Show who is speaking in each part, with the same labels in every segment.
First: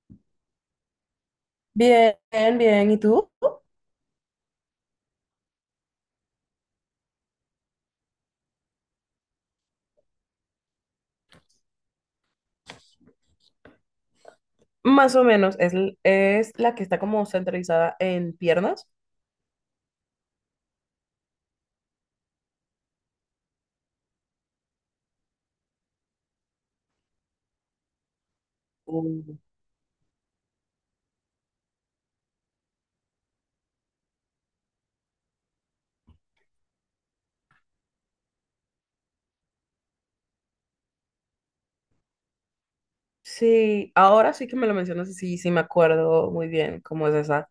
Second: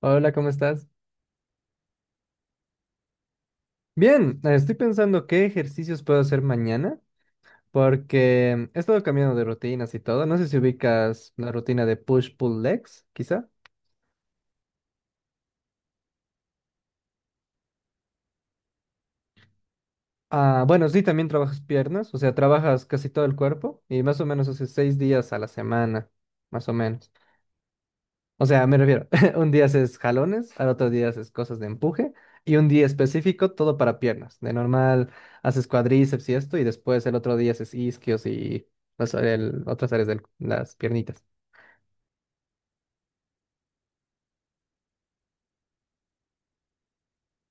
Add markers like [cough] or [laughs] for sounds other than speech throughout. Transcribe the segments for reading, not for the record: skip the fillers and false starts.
Speaker 1: Hola, ¿cómo estás?
Speaker 2: Bien, bien. ¿Y tú?
Speaker 1: Bien, estoy pensando qué ejercicios puedo hacer mañana porque he estado cambiando de rutinas y todo. No sé si ubicas la rutina de push-pull legs, quizá.
Speaker 2: Más o menos. Es la que está como centralizada en piernas.
Speaker 1: Ah, bueno, sí, también trabajas piernas, o sea, trabajas casi todo el cuerpo y más o menos hace 6 días a la semana, más o menos. O sea, me refiero,
Speaker 2: Mm.
Speaker 1: [laughs] un día haces jalones, al otro día haces cosas de empuje y un día específico todo para piernas. De normal haces cuadríceps y esto y después el otro día haces isquios y otras áreas de las piernitas.
Speaker 2: Sí, ahora sí que me lo mencionas y sí, sí me acuerdo muy bien cómo es esa.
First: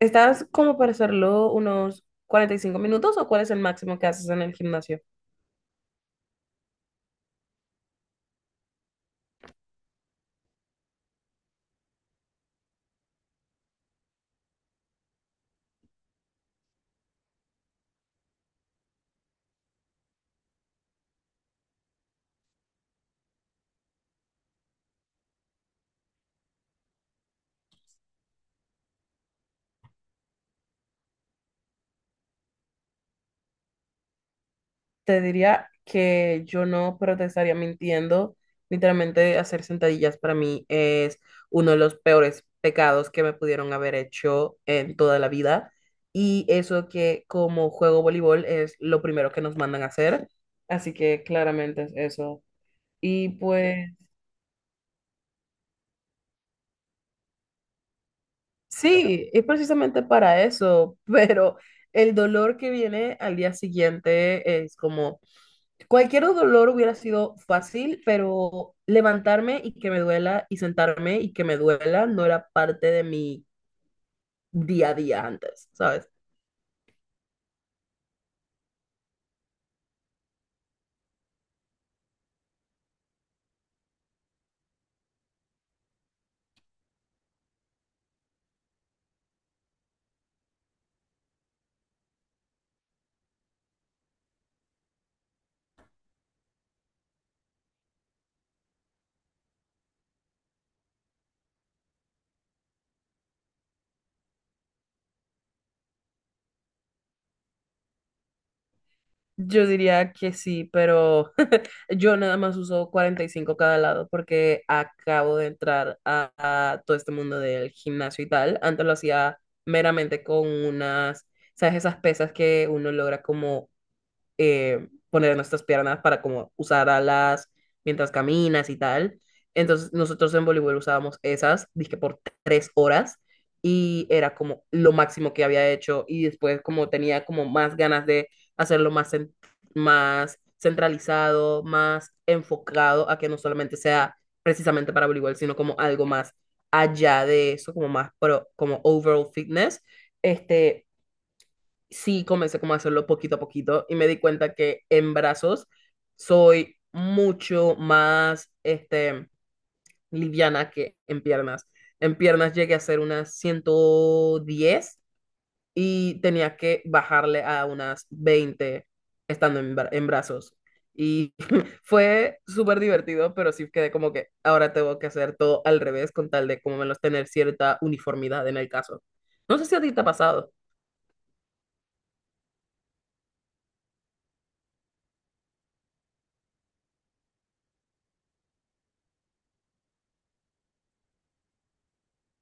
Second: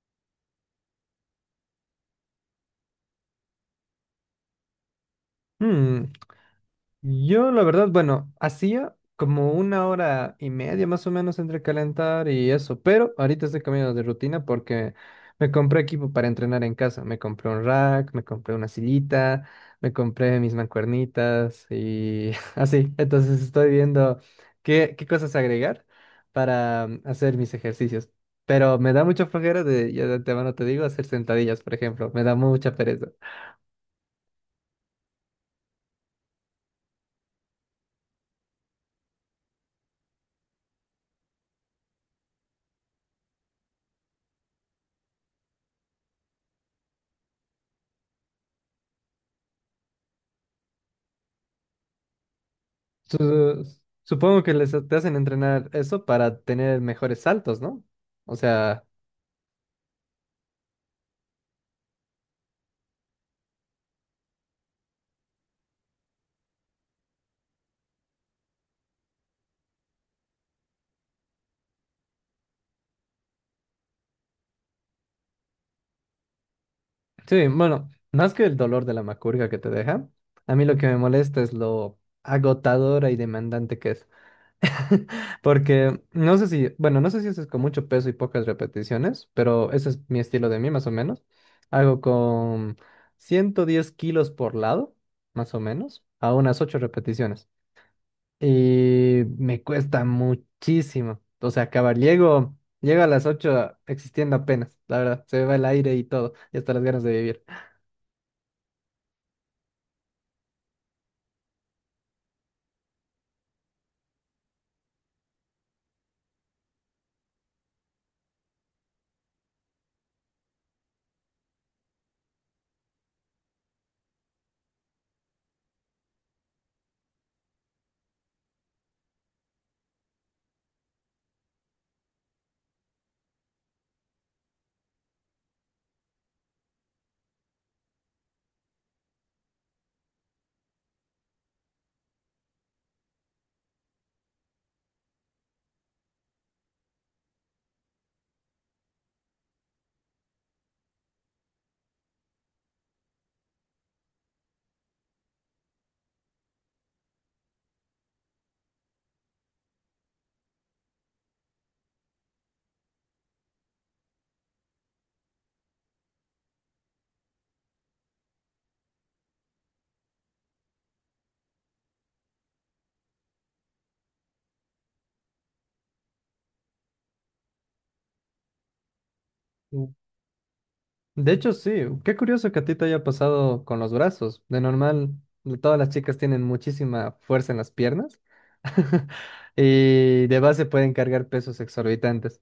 Speaker 2: ¿Estás como para hacerlo unos 45 minutos o cuál es el máximo que haces en el gimnasio?
Speaker 1: Yo, la verdad, bueno, hacía como una hora y media más o menos entre calentar y eso, pero ahorita estoy cambiando de rutina porque me compré equipo para entrenar en casa. Me compré un rack, me compré una sillita, me compré mis mancuernitas y [laughs] así. Entonces estoy viendo qué cosas agregar para hacer mis ejercicios. Pero me da mucha flojera de, ya de antemano te digo, hacer sentadillas, por ejemplo. Me da mucha pereza.
Speaker 2: Te diría que yo no, pero te estaría mintiendo. Literalmente hacer sentadillas para mí es uno de los peores pecados que me pudieron haber hecho en toda la vida. Y eso que como juego voleibol es lo primero que nos mandan a hacer. Así que claramente es eso. Y
Speaker 1: Su-
Speaker 2: pues...
Speaker 1: Supongo que les te hacen entrenar eso para tener mejores saltos, ¿no? O sea,
Speaker 2: Sí, es precisamente para eso, [laughs] pero el dolor que viene al día siguiente es como. Cualquier dolor hubiera sido fácil, pero levantarme y que me duela y sentarme y que me duela no era parte de mi día a día antes, ¿sabes?
Speaker 1: sí, bueno, más que el dolor de la macurga que te deja, a mí lo que me molesta es lo agotadora y demandante que es. Porque no sé si, bueno, no sé si haces con mucho peso y pocas repeticiones, pero ese es mi estilo de mí, más o menos. Hago con 110 kilos por lado, más o menos, a unas 8 repeticiones. Y me cuesta muchísimo. O sea, acabar. Llego a las 8 existiendo apenas, la verdad. Se me va el aire y todo. Y hasta las ganas de vivir.
Speaker 2: Yo diría que sí, pero yo nada más uso 45 cada lado porque acabo de entrar a todo este mundo del gimnasio y tal. Antes lo hacía meramente con unas, ¿sabes? Esas pesas que uno logra como poner nuestras piernas para como usar alas mientras caminas y tal. Entonces nosotros en voleibol usábamos esas, dije, por 3 horas y era como lo máximo que había hecho y después como tenía como más ganas de hacerlo más, más centralizado, más enfocado a que no solamente sea precisamente para voleibol, sino como algo más allá de eso, como más pro, como overall fitness. Este, sí comencé como a hacerlo poquito a poquito y me di cuenta que en brazos soy mucho más liviana que en piernas. En piernas llegué a hacer unas 110 y tenía que bajarle a unas 20 estando en brazos. Y [laughs] fue súper divertido, pero sí quedé como que ahora tengo que hacer todo al revés con tal de como menos tener cierta uniformidad en el caso. No sé si a
Speaker 1: Mm.
Speaker 2: ti te ha pasado.
Speaker 1: De hecho, sí. Qué curioso que a ti te haya pasado con los brazos. De normal, todas las chicas tienen muchísima fuerza en las piernas. [laughs] Y de base pueden cargar pesos exorbitantes.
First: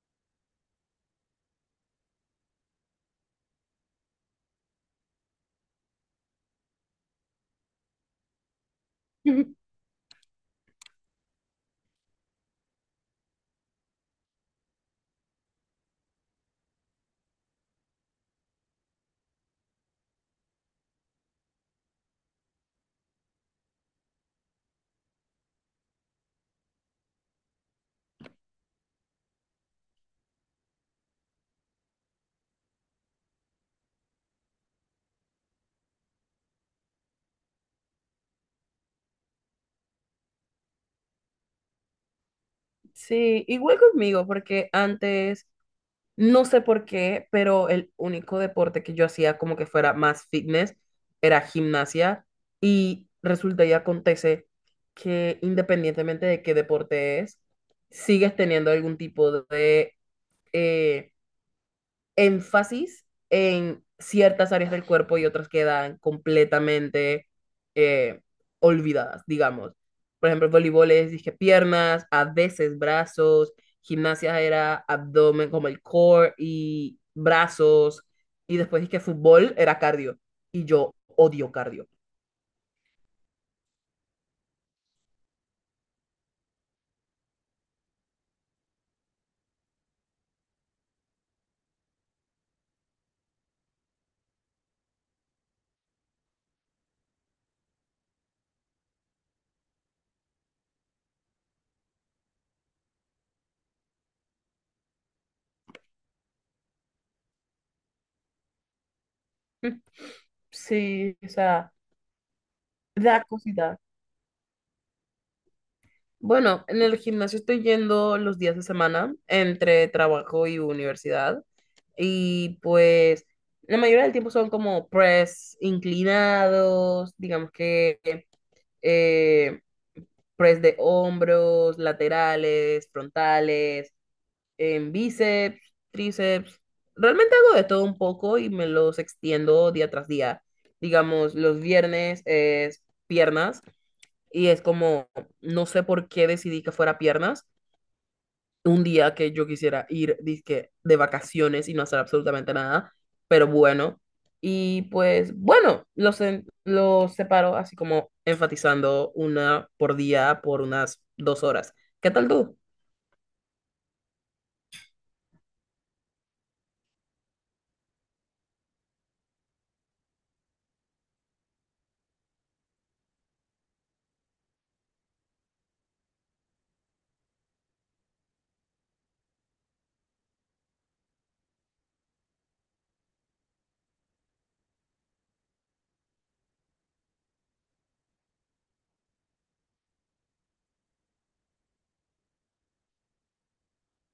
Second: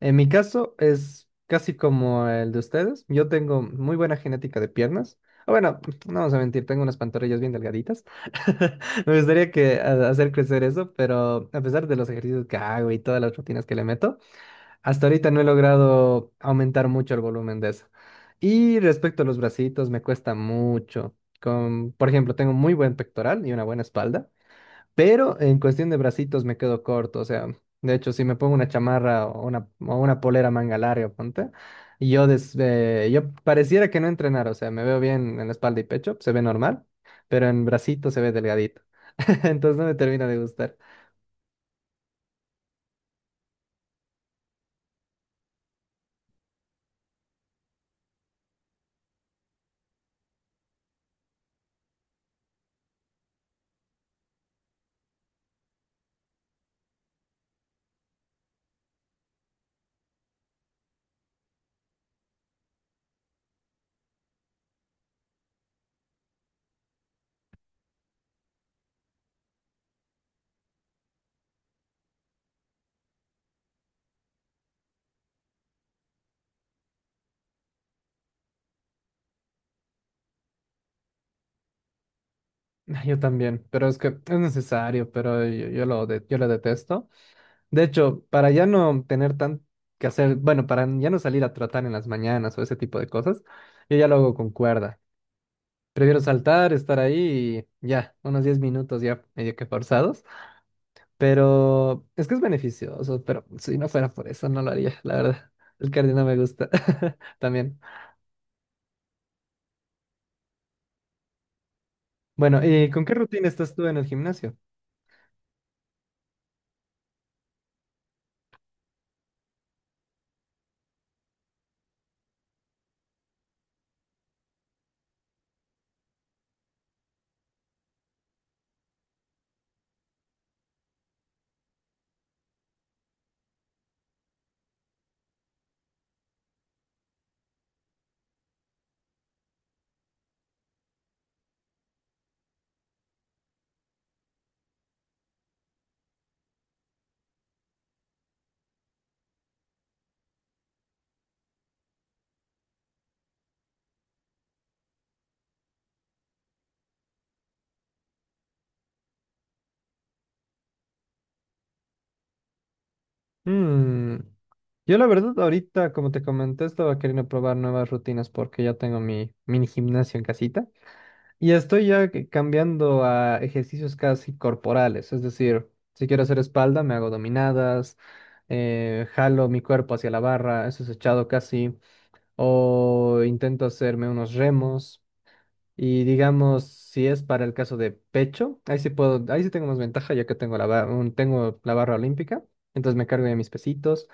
Speaker 1: En mi caso es casi como el de ustedes. Yo tengo muy buena genética de piernas. Ah, bueno, no vamos a mentir, tengo unas pantorrillas bien delgaditas. [laughs] Me gustaría
Speaker 2: [laughs]
Speaker 1: hacer crecer eso, pero a pesar de los ejercicios que hago y todas las rutinas que le meto, hasta ahorita no he logrado aumentar mucho el volumen de eso. Y respecto a los bracitos, me cuesta mucho. Con, por ejemplo, tengo muy buen pectoral y una buena espalda. Pero en cuestión de bracitos me quedo corto, o sea, de hecho, si me pongo una chamarra o una polera manga larga, ponte, y yo, yo pareciera que no entrenar, o sea, me veo bien en la espalda y pecho, se ve normal, pero en bracito se ve delgadito, [laughs] entonces no me termina de gustar.
Speaker 2: Sí, igual conmigo, porque antes, no sé por qué, pero el único deporte que yo hacía como que fuera más fitness era gimnasia y resulta y acontece que independientemente de qué deporte es, sigues teniendo algún tipo de, eh, énfasis en ciertas áreas del cuerpo y otras quedan completamente eh, olvidadas, digamos. Por ejemplo, voleibol es, dije, piernas, a veces brazos; gimnasia era abdomen, como el core y brazos, y después dije, fútbol era cardio, y yo odio cardio.
Speaker 1: Ah, yo también, pero es que es necesario, pero yo lo detesto. De hecho, para ya no tener tan que hacer, bueno, para ya no salir a trotar en las mañanas o ese tipo de cosas, yo ya lo hago con cuerda. Prefiero saltar, estar ahí y ya, unos 10 minutos ya medio que forzados. Pero es que es beneficioso, pero si no fuera por eso no lo haría, la verdad. El cardio no me gusta [laughs] también.
Speaker 2: [laughs] Sí, o sea,
Speaker 1: Bueno, ¿y con qué
Speaker 2: da
Speaker 1: rutina estás
Speaker 2: cosita.
Speaker 1: tú en el gimnasio?
Speaker 2: Bueno, en el gimnasio estoy yendo los días de semana entre trabajo y universidad. Y pues la mayoría del tiempo son como press inclinados, digamos que eh, press de hombros, laterales, frontales, en bíceps, tríceps. Realmente hago de todo un poco y me los extiendo día tras día. Digamos, los viernes es piernas, y es como, no sé por qué decidí que fuera piernas un día que yo quisiera ir dizque, de vacaciones y no hacer absolutamente nada, pero bueno. Y pues bueno, los separo así como enfatizando una por día por unas 2 horas. ¿Qué tal tú?
Speaker 1: Mm, Yo la verdad ahorita, como te comenté, estaba queriendo probar nuevas rutinas porque ya tengo mi mini gimnasio en casita. Y estoy ya cambiando a ejercicios casi corporales, es decir, si quiero hacer espalda, me hago dominadas, jalo mi cuerpo hacia la barra, eso es echado casi, o intento hacerme unos remos. Y digamos, si es para el caso de pecho, ahí sí puedo, ahí sí tengo más ventaja ya que tengo tengo la barra olímpica, entonces me cargo ya mis pesitos.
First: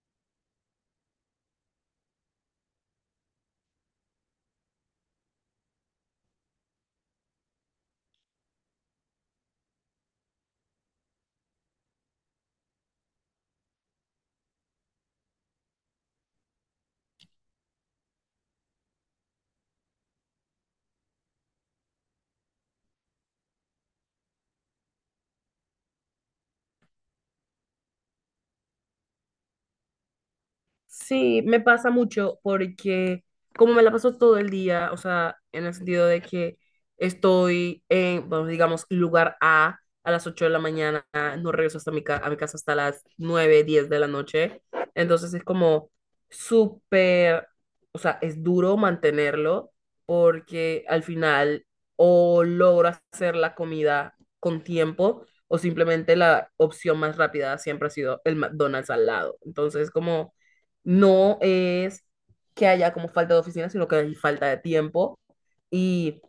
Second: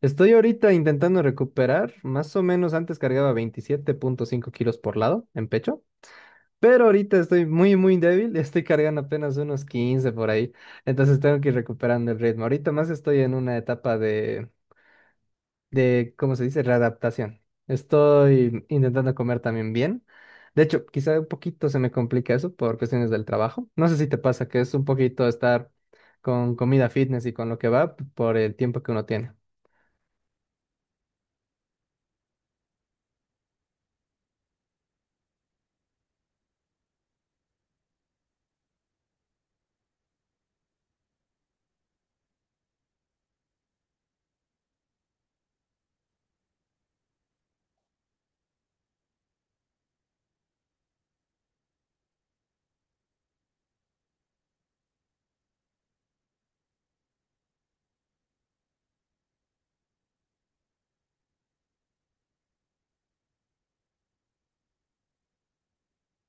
Speaker 1: Estoy ahorita intentando recuperar, más o menos antes cargaba 27,5 kilos por lado en pecho. Pero ahorita estoy muy, muy débil, estoy cargando apenas unos 15 por ahí, entonces tengo que ir recuperando el ritmo. Ahorita más estoy en una etapa de, ¿cómo se dice? Readaptación. Estoy intentando comer también bien. De hecho, quizá un poquito se me complica eso por cuestiones del trabajo. No sé si te pasa que es un poquito estar con comida fitness y con lo que va por el tiempo que uno tiene.
Speaker 2: Sí, me pasa mucho porque como me la paso todo el día, o sea, en el sentido de que estoy en, bueno, digamos, lugar A a las 8 de la mañana, no regreso hasta a mi casa hasta las 9:10 de la noche, entonces es como súper, o sea, es duro mantenerlo porque al final o logro hacer la comida con tiempo o simplemente la opción más rápida siempre ha sido el McDonald's al lado, entonces como no es que haya como falta de oficina, sino que hay falta de tiempo y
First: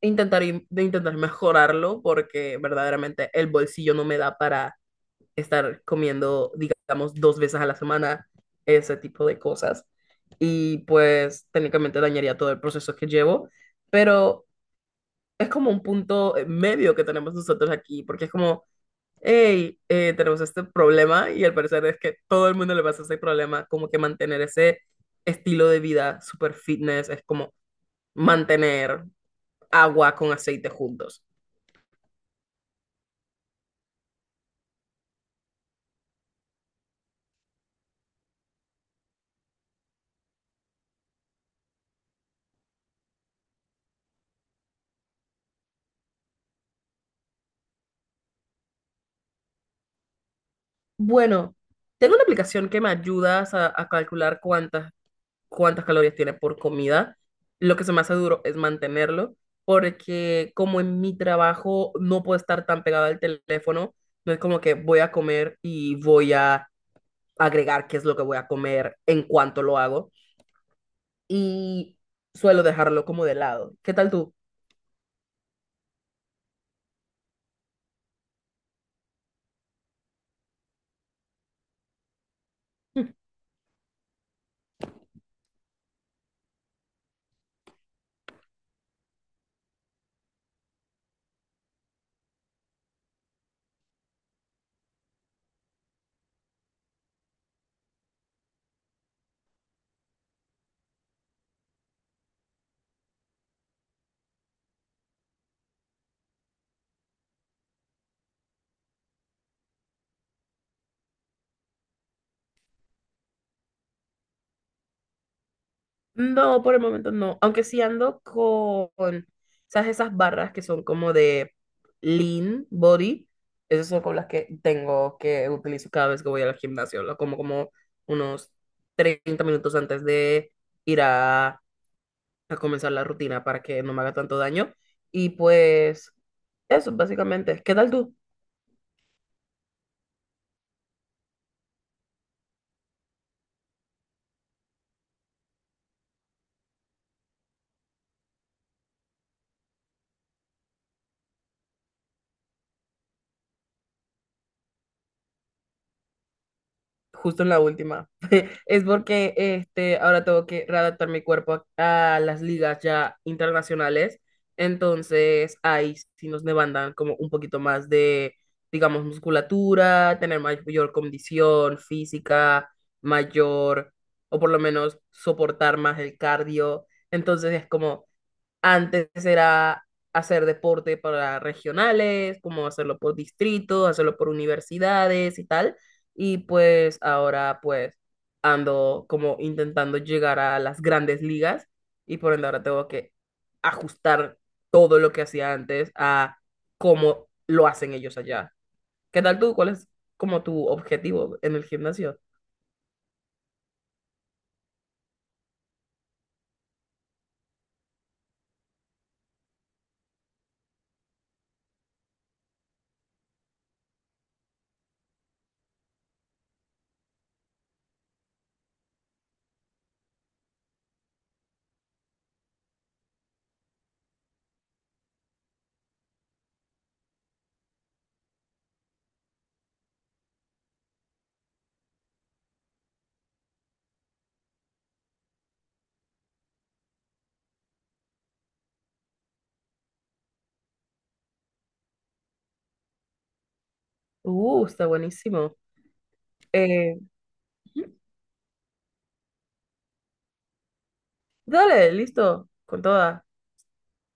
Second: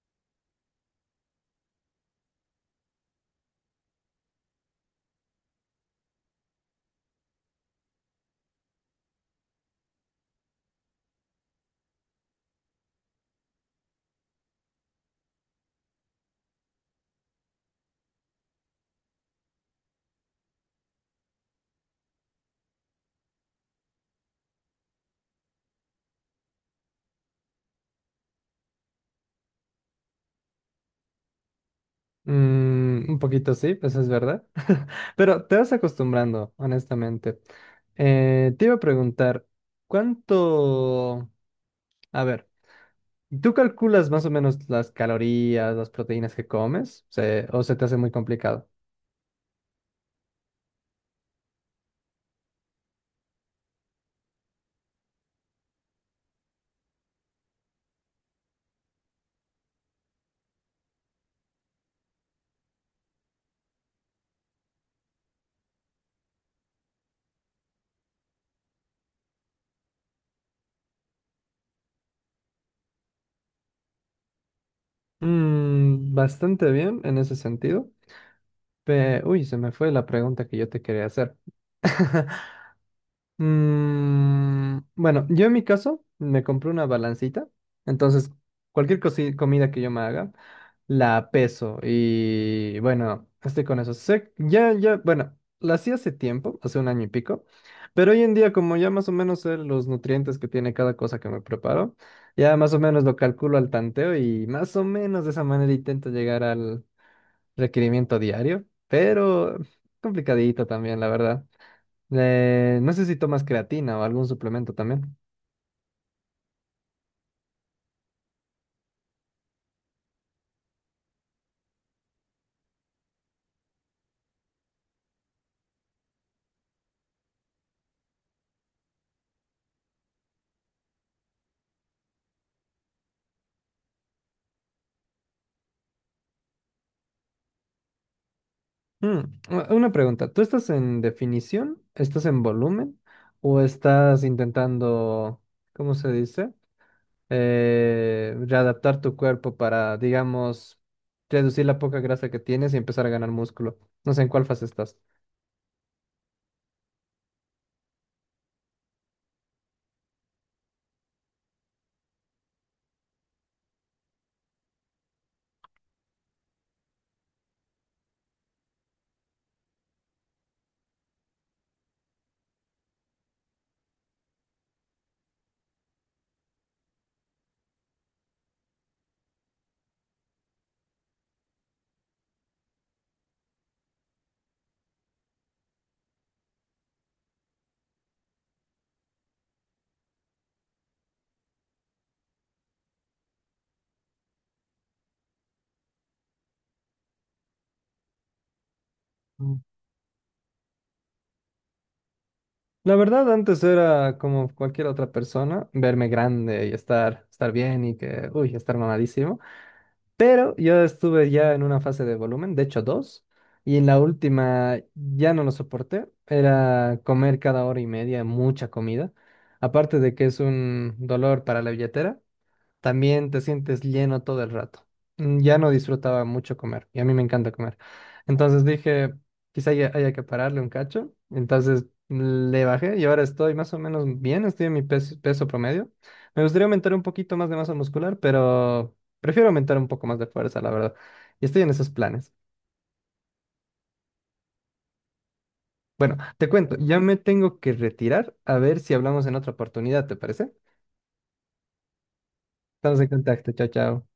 Speaker 2: intentar, de intentar mejorarlo porque verdaderamente el bolsillo no me da para estar comiendo, digamos, 2 veces a la semana ese tipo de cosas y pues técnicamente dañaría todo el proceso que llevo, pero es como un punto medio que tenemos nosotros aquí porque es como hey, tenemos este problema y al parecer es que todo el mundo le pasa ese problema, como que mantener ese estilo de vida super fitness es como mantener agua con aceite juntos.
Speaker 1: Un poquito sí, pues es verdad. [laughs] Pero te vas acostumbrando, honestamente. Te iba a preguntar, ¿cuánto... A ver, ¿tú calculas más o menos las calorías, las proteínas que comes? ¿O se te hace muy complicado?
Speaker 2: Bueno, tengo una aplicación que me ayuda a calcular cuántas calorías tiene por comida. Lo que se me hace duro es mantenerlo, porque como en mi trabajo no puedo estar tan pegado al teléfono, no es como que voy a comer y voy a agregar qué es lo que voy a comer en cuanto lo hago y suelo dejarlo como de lado. ¿Qué tal tú?
Speaker 1: Bastante bien en ese sentido. Uy, se me fue la pregunta que yo te quería hacer. [laughs] Bueno, yo en mi caso me compré una balancita, entonces comida que yo me haga, la peso y bueno, estoy con eso. Ya, ya, bueno, la hacía hace tiempo, hace un año y pico, pero hoy en día como ya más o menos sé los nutrientes que tiene cada cosa que me preparo, ya más o menos lo calculo al tanteo y más o menos de esa manera intento llegar al requerimiento diario, pero complicadito también, la verdad. No sé si tomas creatina o algún suplemento también.
Speaker 2: No, por el momento no. Aunque sí ando con, ¿sabes? Esas barras que son como de lean body. Esas son con las que tengo que utilizo cada vez que voy al gimnasio. Lo como como unos 30 minutos antes de ir a comenzar la rutina para que no me haga tanto daño. Y pues eso, básicamente. ¿Qué tal tú?
Speaker 1: Mm, una pregunta, ¿tú estás en definición? ¿Estás en volumen? ¿O estás intentando? ¿Cómo se dice? Readaptar tu cuerpo para, digamos, reducir la poca grasa que tienes y empezar a ganar músculo. No sé en cuál fase estás.
Speaker 2: Justo en la última. Es porque este, ahora tengo que readaptar mi cuerpo a las ligas ya internacionales. Entonces, ahí sí nos demandan como un poquito más de, digamos, musculatura, tener mayor condición física, mayor, o por lo menos soportar más el cardio. Entonces, es como, antes era hacer deporte para regionales, como hacerlo por distrito, hacerlo por universidades y tal. Y pues ahora pues ando como intentando llegar a las grandes ligas y por ende ahora tengo que ajustar todo lo que hacía antes a cómo lo hacen ellos allá. ¿Qué tal tú?
Speaker 1: Mm.
Speaker 2: ¿Cuál es como tu objetivo en el gimnasio?
Speaker 1: La verdad, antes era como cualquier otra persona, verme grande y estar bien y que, uy, estar mamadísimo. Pero yo estuve ya en una fase de volumen, de hecho dos, y en la última ya no lo soporté. Era comer cada hora y media mucha comida. Aparte de que es un dolor para la billetera, también te sientes lleno todo el rato. Ya no disfrutaba mucho comer y a mí me encanta comer. Entonces dije, haya que pararle un cacho. Entonces le bajé y ahora estoy más o menos bien, estoy en mi peso, peso promedio. Me gustaría aumentar un poquito más de masa muscular, pero prefiero aumentar un poco más de fuerza, la verdad. Y estoy en esos planes.
Speaker 2: Está buenísimo.
Speaker 1: Te cuento,
Speaker 2: Eh,
Speaker 1: ya me tengo que retirar a ver si hablamos en otra oportunidad, ¿te parece?
Speaker 2: Dale, listo, con
Speaker 1: Estamos en
Speaker 2: toda.
Speaker 1: contacto, chao, chao.